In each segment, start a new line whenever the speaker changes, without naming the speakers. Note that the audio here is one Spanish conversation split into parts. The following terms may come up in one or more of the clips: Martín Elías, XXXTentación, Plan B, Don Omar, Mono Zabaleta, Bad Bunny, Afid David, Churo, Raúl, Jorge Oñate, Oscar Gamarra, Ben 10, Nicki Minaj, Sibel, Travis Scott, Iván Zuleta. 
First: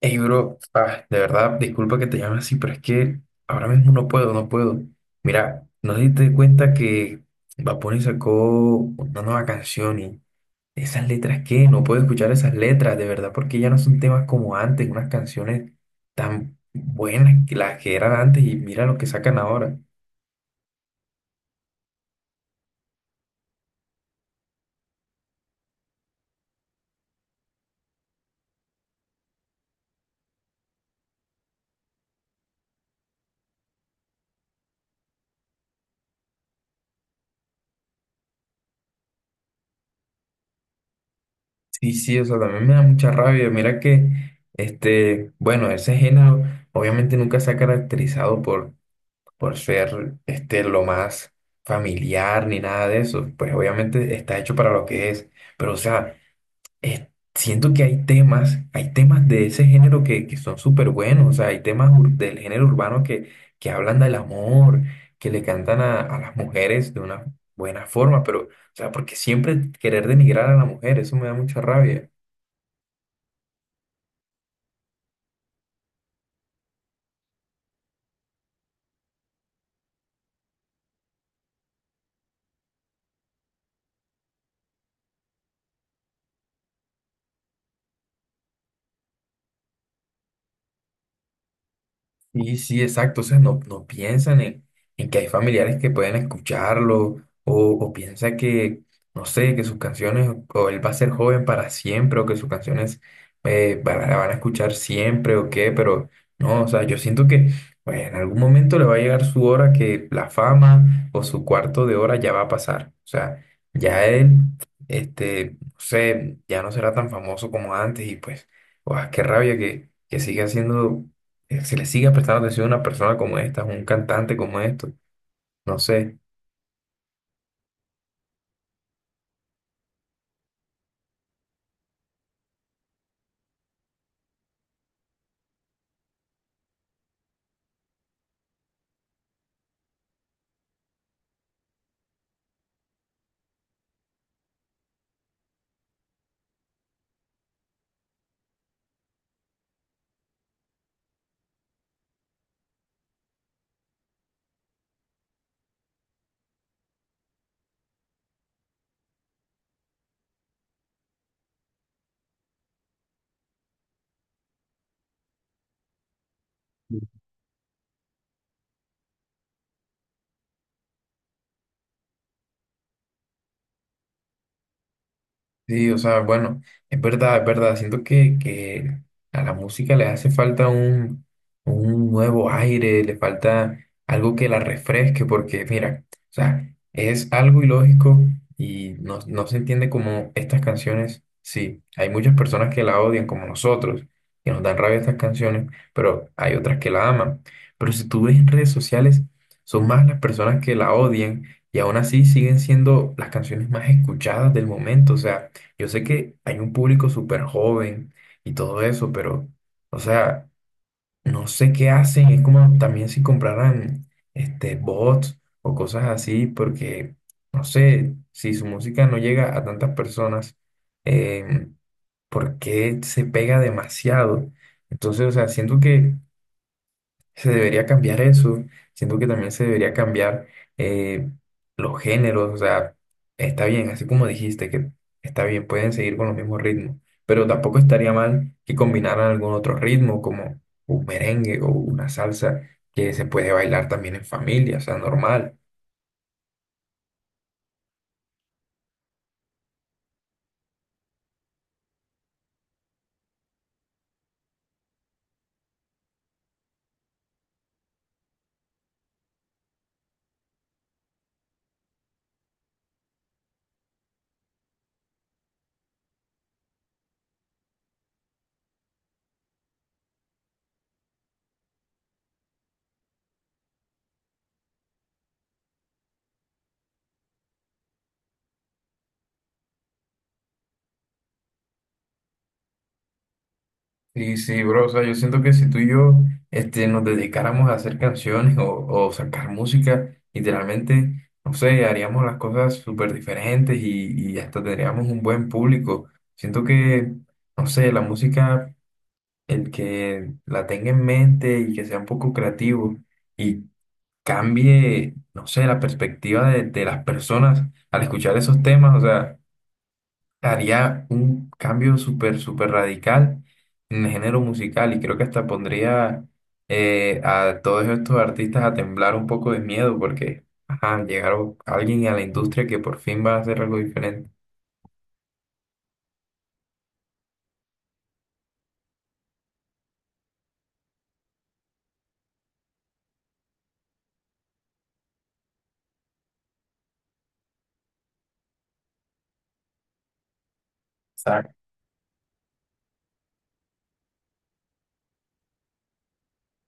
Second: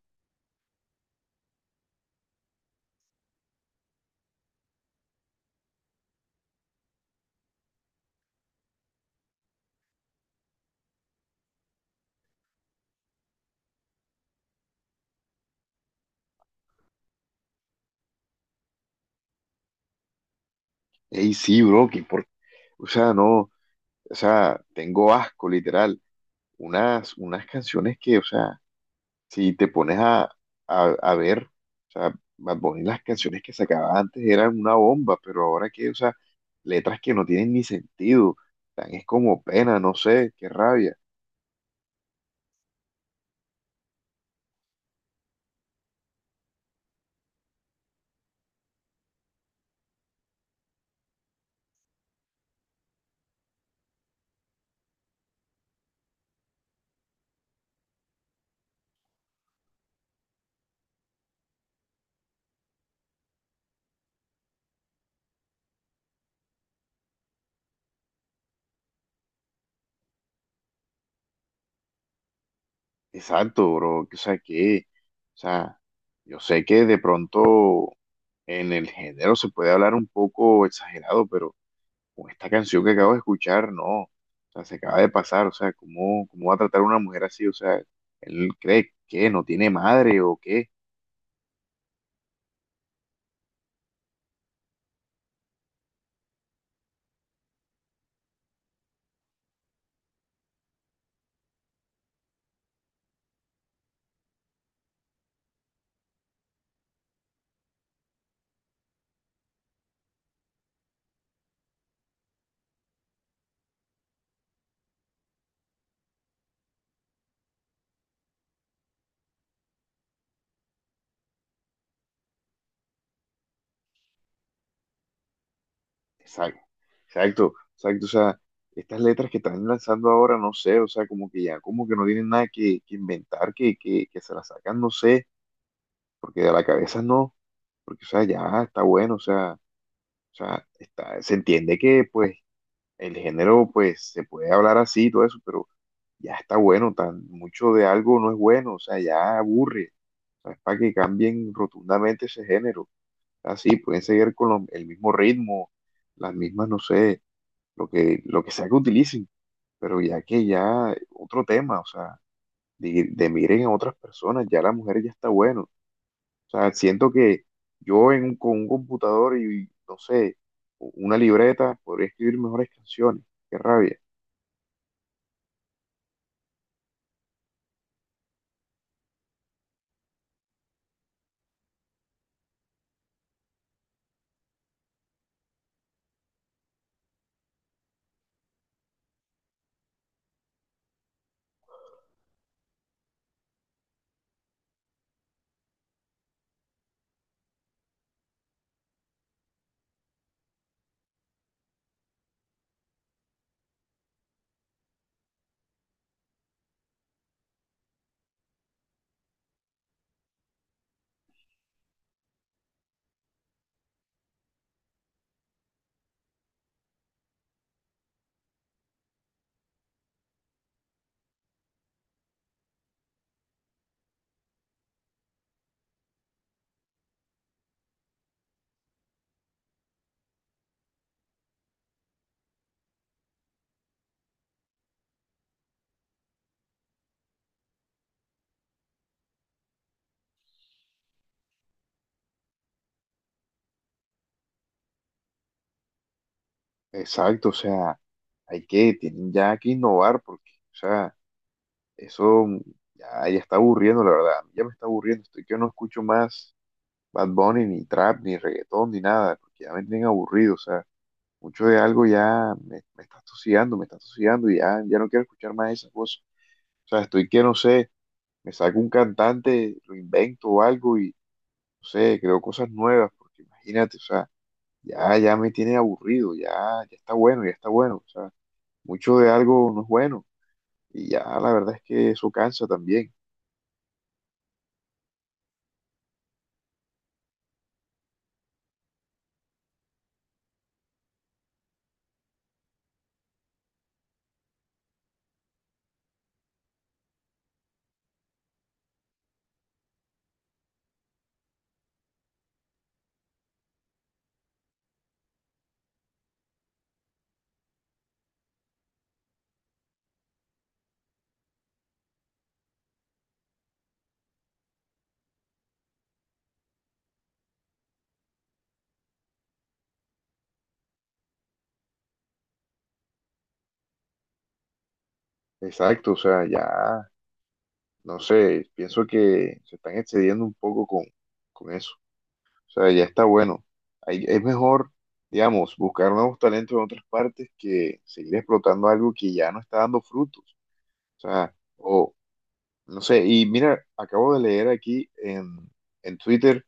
Ey, bro, ah, de verdad, disculpa que te llame así, pero es que ahora mismo no puedo, no puedo. Mira, no te diste cuenta que Bad Bunny sacó una nueva canción y esas letras, ¿qué? No puedo escuchar esas letras, de verdad, porque ya no son temas como antes, unas canciones tan buenas que las que eran antes y mira lo que sacan ahora.
Ey, sí, bro, que por, o sea, no, o sea, tengo asco, literal. Unas canciones que, o sea, si te pones a ver, o sea, Bad Bunny, las canciones que sacaba antes eran una bomba, pero ahora que, o sea, letras que no tienen ni sentido, tan es como pena, no sé, qué rabia.
Sí, sí, o sea, también me da mucha rabia. Mira que, bueno, ese género obviamente nunca se ha caracterizado por ser este, lo más familiar ni nada de eso. Pues obviamente está hecho para lo que es. Pero o sea, eh, siento que hay temas de ese género que son súper buenos. O sea, hay temas del género urbano que hablan del amor, que le cantan a las mujeres de una buena forma. Pero, o sea, porque siempre querer denigrar a la mujer, eso me da mucha rabia.
Exacto, bro, o sea, yo sé que de pronto en el género se puede hablar un poco exagerado, pero con esta canción que acabo de escuchar, no, o sea, se acaba de pasar, o sea, ¿cómo, cómo va a tratar a una mujer así? O sea, él cree que no tiene madre o qué.
Sí, sí, exacto. O sea, no, no piensan en que hay familiares que pueden escucharlo o piensa que, no sé, que sus canciones o él va a ser joven para siempre o que sus canciones van, la van a escuchar siempre o qué, pero no, o sea, yo siento que pues, en algún momento le va a llegar su hora que la fama o su cuarto de hora ya va a pasar. O sea, ya él, no sé, ya no será tan famoso como antes y pues, guau, qué rabia que siga siendo se le siga prestando atención a una persona como esta, a un cantante como esto. No sé.
Exacto, exacto, exacto, o sea, estas letras que están lanzando ahora, no sé, o sea, como que ya, como que no tienen nada que inventar, que se las sacan, no sé, porque de la cabeza no, porque, o sea, ya está bueno, o sea, está, se entiende que, pues, el género, pues, se puede hablar así y todo eso, pero ya está bueno, tan mucho de algo no es bueno, o sea, ya aburre. O sea, es para que cambien rotundamente ese género. Así, pueden seguir con el mismo ritmo, las mismas, no sé, lo que sea que utilicen, pero ya que ya otro tema, o sea, de miren a otras personas, ya la mujer ya está bueno. O sea, siento que yo con un computador y, no sé, una libreta podría escribir mejores canciones. Qué rabia.
Sí, o sea, bueno, es verdad, es verdad. Siento que a la música le hace falta un nuevo aire, le falta algo que la refresque, porque mira, o sea, es algo ilógico y no, no se entiende como estas canciones. Sí, hay muchas personas que la odian, como nosotros, que nos dan rabia estas canciones, pero hay otras que la aman. Pero si tú ves en redes sociales, son más las personas que la odian y aún así siguen siendo las canciones más escuchadas del momento, o sea. Yo sé que hay un público súper joven y todo eso, pero, o sea, no sé qué hacen. Es como también si compraran este, bots o cosas así, porque, no sé, si su música no llega a tantas personas, eh, ¿por qué se pega demasiado? Entonces, o sea, siento que se debería cambiar eso. Siento que también se debería cambiar eh, los géneros. O sea, está bien, así como dijiste, que está bien, pueden seguir con los mismos ritmos. Pero tampoco estaría mal que combinaran algún otro ritmo, como un merengue o una salsa, que se puede bailar también en familia, o sea, normal.
Exacto, o sea, hay que, tienen ya que innovar porque, o sea, eso ya está aburriendo, la verdad, ya me está aburriendo, estoy que no escucho más Bad Bunny, ni trap, ni reggaetón, ni nada, porque ya me tienen aburrido, o sea, mucho de algo me está asociando y ya, ya no quiero escuchar más esas cosas, o sea, estoy que, no sé, me saco un cantante, lo invento o algo y, no sé, creo cosas nuevas, porque imagínate, o sea, ya me tiene aburrido, ya, ya está bueno, o sea, mucho de algo no es bueno. Y ya la verdad es que eso cansa también.
Sí, sí, bro, o sea, yo siento que si tú y yo este, nos dedicáramos a hacer canciones o sacar música, literalmente, no sé, haríamos las cosas súper diferentes y hasta tendríamos un buen público. Siento que, no sé, la música, el que la tenga en mente y que sea un poco creativo y cambie, no sé, la perspectiva de las personas al escuchar esos temas, o sea haría un cambio súper, súper radical en el género musical y creo que hasta pondría a todos estos artistas a temblar un poco de miedo porque, ajá, llegaron alguien a la industria que por fin va a hacer algo diferente.
Exacto, o sea, ya, no sé, pienso que se están excediendo un poco con eso. O sea, ya está bueno. Ahí es mejor, digamos, buscar nuevos talentos en otras partes que seguir explotando algo que ya no está dando frutos. O sea,
Exacto.
o no sé, y mira, acabo de leer aquí en Twitter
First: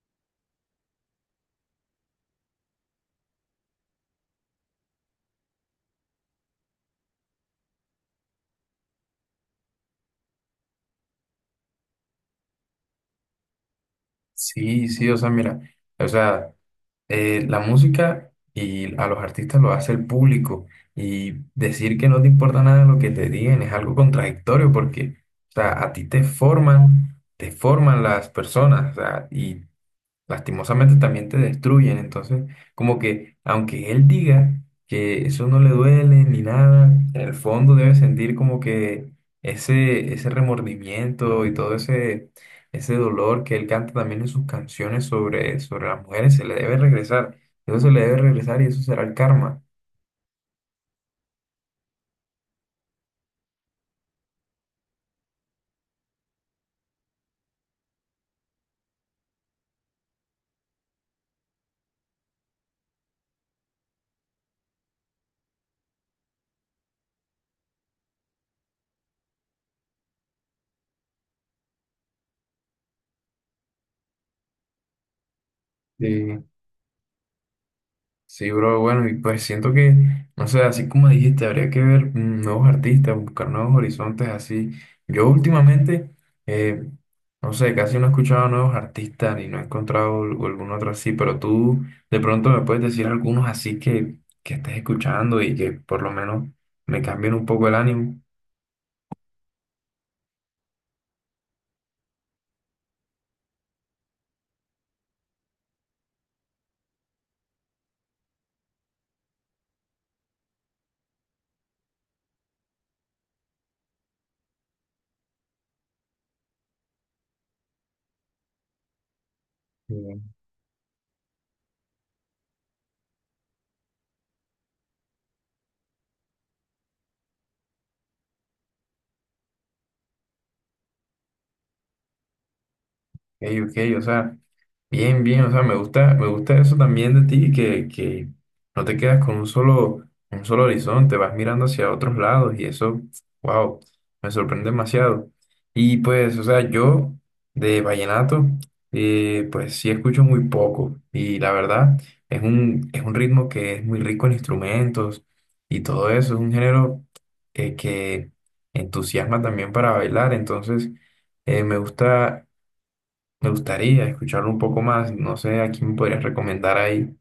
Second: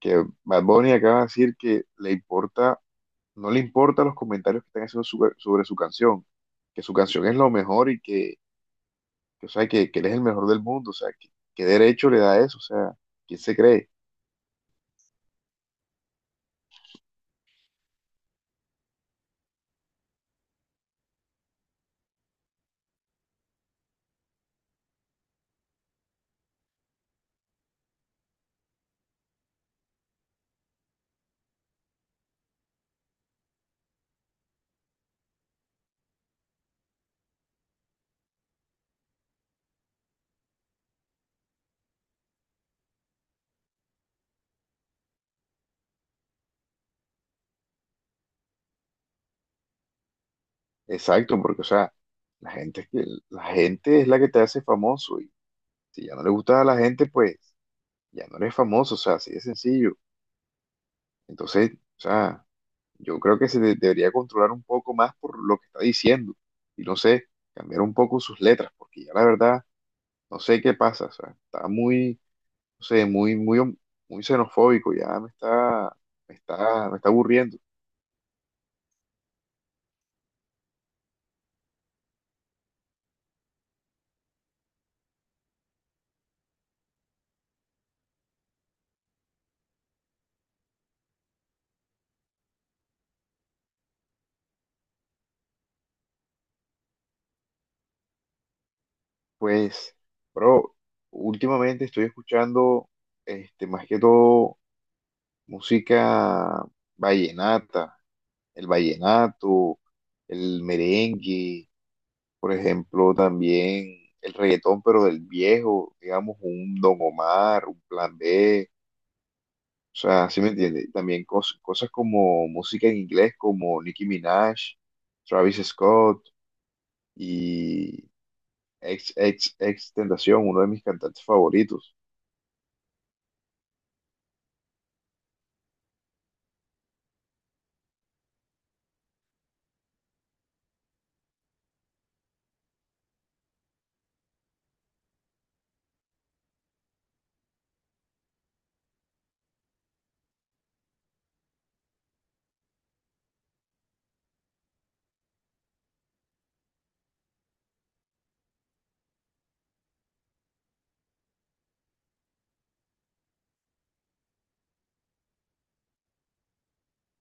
que Bad Bunny acaba de decir que le importa no le importan los comentarios que están haciendo sobre su canción, que su canción es lo mejor y que, o sea, que él es el mejor del mundo, o sea, que, ¿qué derecho le da eso? O sea, ¿quién se cree?
Sí, sí, o sea, mira, o sea, la música y a los artistas lo hace el público y decir que no te importa nada lo que te digan es algo contradictorio porque, o sea, a ti te forman las personas, o sea, y lastimosamente también te destruyen. Entonces, como que aunque él diga que eso no le duele ni nada, en el fondo debe sentir como que ese remordimiento y todo ese, ese dolor que él canta también en sus canciones sobre las mujeres, se le debe regresar. Eso se le debe regresar y eso será el karma.
Exacto, porque, o sea, la gente, es que- la gente es la que te hace famoso y si ya no le gusta a la gente, pues ya no eres famoso, o sea, así de sencillo. Entonces, o sea, yo creo que debería controlar un poco más por lo que está diciendo y no sé, cambiar un poco sus letras, porque ya la verdad, no sé qué pasa, o sea, está muy no sé, muy xenofóbico, ya me está,
Sí.
me está aburriendo.
Sí, bro, bueno, y pues siento que, no sé, así como dijiste, habría que ver nuevos artistas, buscar nuevos horizontes, así. Yo últimamente, eh, no sé, casi no he escuchado nuevos artistas ni no he encontrado algún otro así, pero tú de pronto me puedes decir algunos así que estés escuchando y que por lo menos me cambien un poco el ánimo.
Pues, bro, últimamente estoy escuchando, este, más que todo, música vallenata, el vallenato, el merengue, por ejemplo, también el reggaetón, pero del viejo, digamos, un Don Omar, un Plan B. O
Mm,
sea, ¿sí me entiende? También cosas como música en inglés, como Nicki Minaj, Travis Scott, y ex Tentación, uno de mis cantantes favoritos.
ok, ok, o sea. Bien, bien, o sea, me gusta eso también de ti, que no te quedas con un solo horizonte, vas mirando hacia otros lados y eso, wow, me sorprende demasiado. Y pues, o sea, yo de vallenato, pues sí escucho muy poco y la verdad es un ritmo que es muy rico en instrumentos y todo eso, es un género que entusiasma también para bailar, entonces me gusta me gustaría escucharlo un poco más. No sé a quién me podrías recomendar ahí.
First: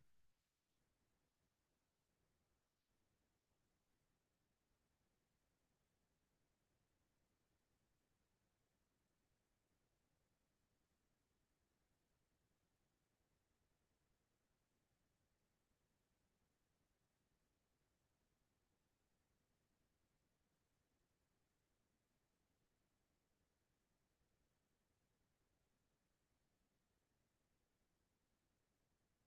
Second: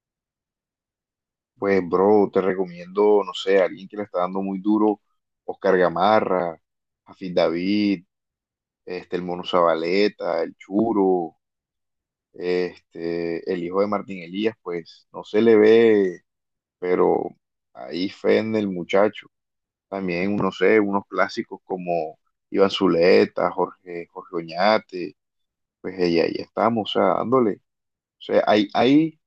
Pues, bro, te recomiendo, no sé, alguien que le está dando muy duro, Oscar Gamarra, Afid David, este, el Mono Zabaleta, el Churo, este, el hijo de Martín Elías, pues no se le ve, pero ahí fe en el muchacho. También, no sé, unos clásicos como Iván Zuleta, Jorge Oñate, pues ahí, ahí estamos, o sea, dándole. O sea, hay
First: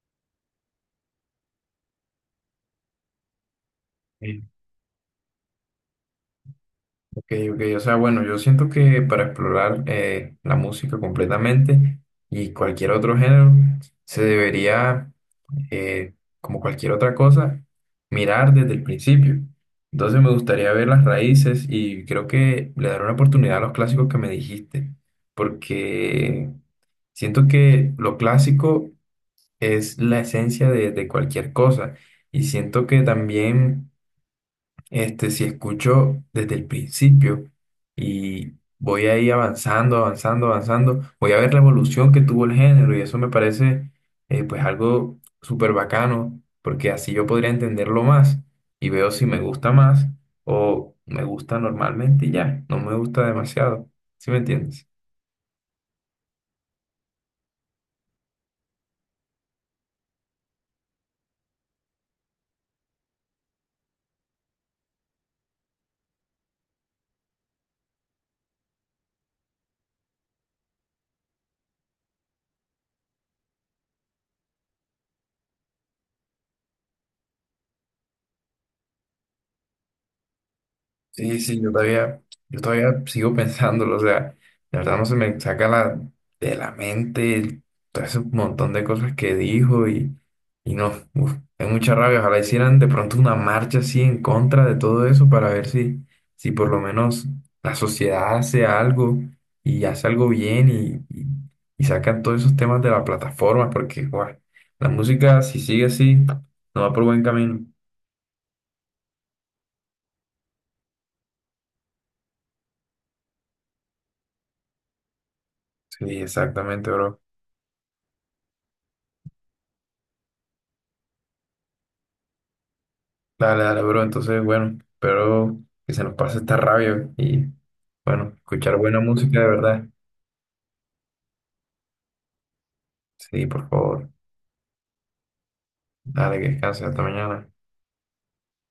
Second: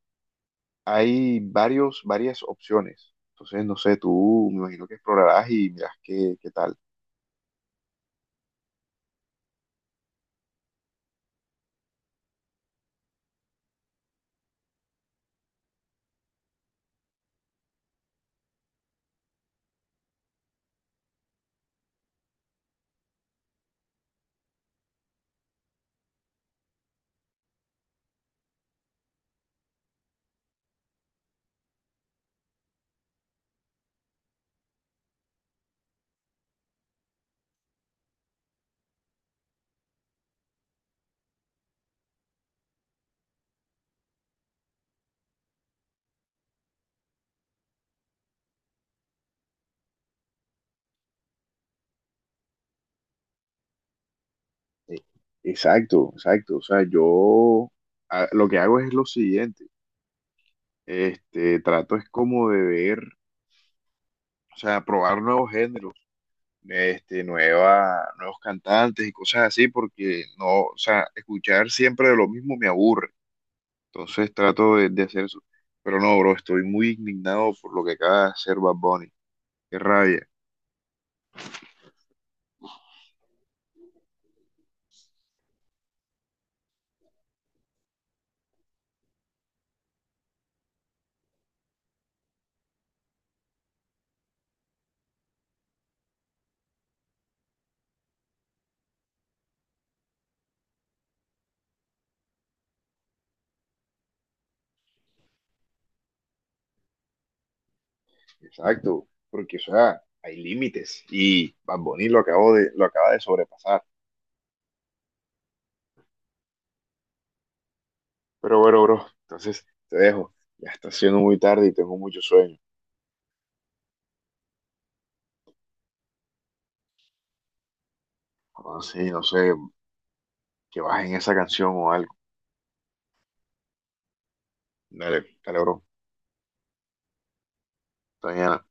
hay varios, varias opciones. Entonces, no sé,
Eh,
tú me imagino que explorarás y mirás qué, qué tal.
Ok, ok. O sea, bueno, yo siento que para explorar la música completamente y cualquier otro género, se debería, eh, como cualquier otra cosa, mirar desde el principio. Entonces me gustaría ver las raíces y creo que le daré una oportunidad a los clásicos que me dijiste, porque siento que lo clásico es la esencia de cualquier cosa. Y siento que también, este, si escucho desde el principio y voy ahí avanzando, avanzando, avanzando, voy a ver la evolución que tuvo el género y eso me parece, pues algo súper bacano, porque así yo podría entenderlo más y veo si me gusta más o me gusta normalmente y ya, no me gusta demasiado. ¿Sí me entiendes?
Eh, exacto, exacto. O sea, yo lo que hago es lo siguiente. Este, trato es como de ver, o sea, probar nuevos géneros, este, nuevos cantantes y cosas así, porque no, o sea, escuchar siempre de lo mismo me aburre. Entonces trato de hacer eso. Pero no, bro, estoy muy indignado por lo que acaba de hacer Bad Bunny. Qué rabia.
Sí, sí, yo todavía sigo pensándolo, o sea, la verdad no se me saca de la mente todo ese montón de cosas que dijo y no, uf, hay mucha rabia, ojalá hicieran de pronto una marcha así en contra de todo eso para ver si, si por lo menos la sociedad hace algo y hace algo bien y sacan todos esos temas de la plataforma, porque guau, la música si sigue así no va por buen camino.
Exacto, porque o sea, hay límites y Bad Bunny lo acabo de, lo acaba de sobrepasar.
Sí, exactamente, bro.
Pero bueno, bro, entonces te dejo. Ya está siendo muy tarde y tengo mucho sueño.
Dale, dale, bro. Entonces, bueno, espero que se nos pase esta rabia y, bueno, escuchar buena
Así, no
música de
sé,
verdad.
que bajen esa canción o algo.
Sí, por favor.
Dale, dale, bro.
Dale, que descanses hasta mañana.
Hasta mañana.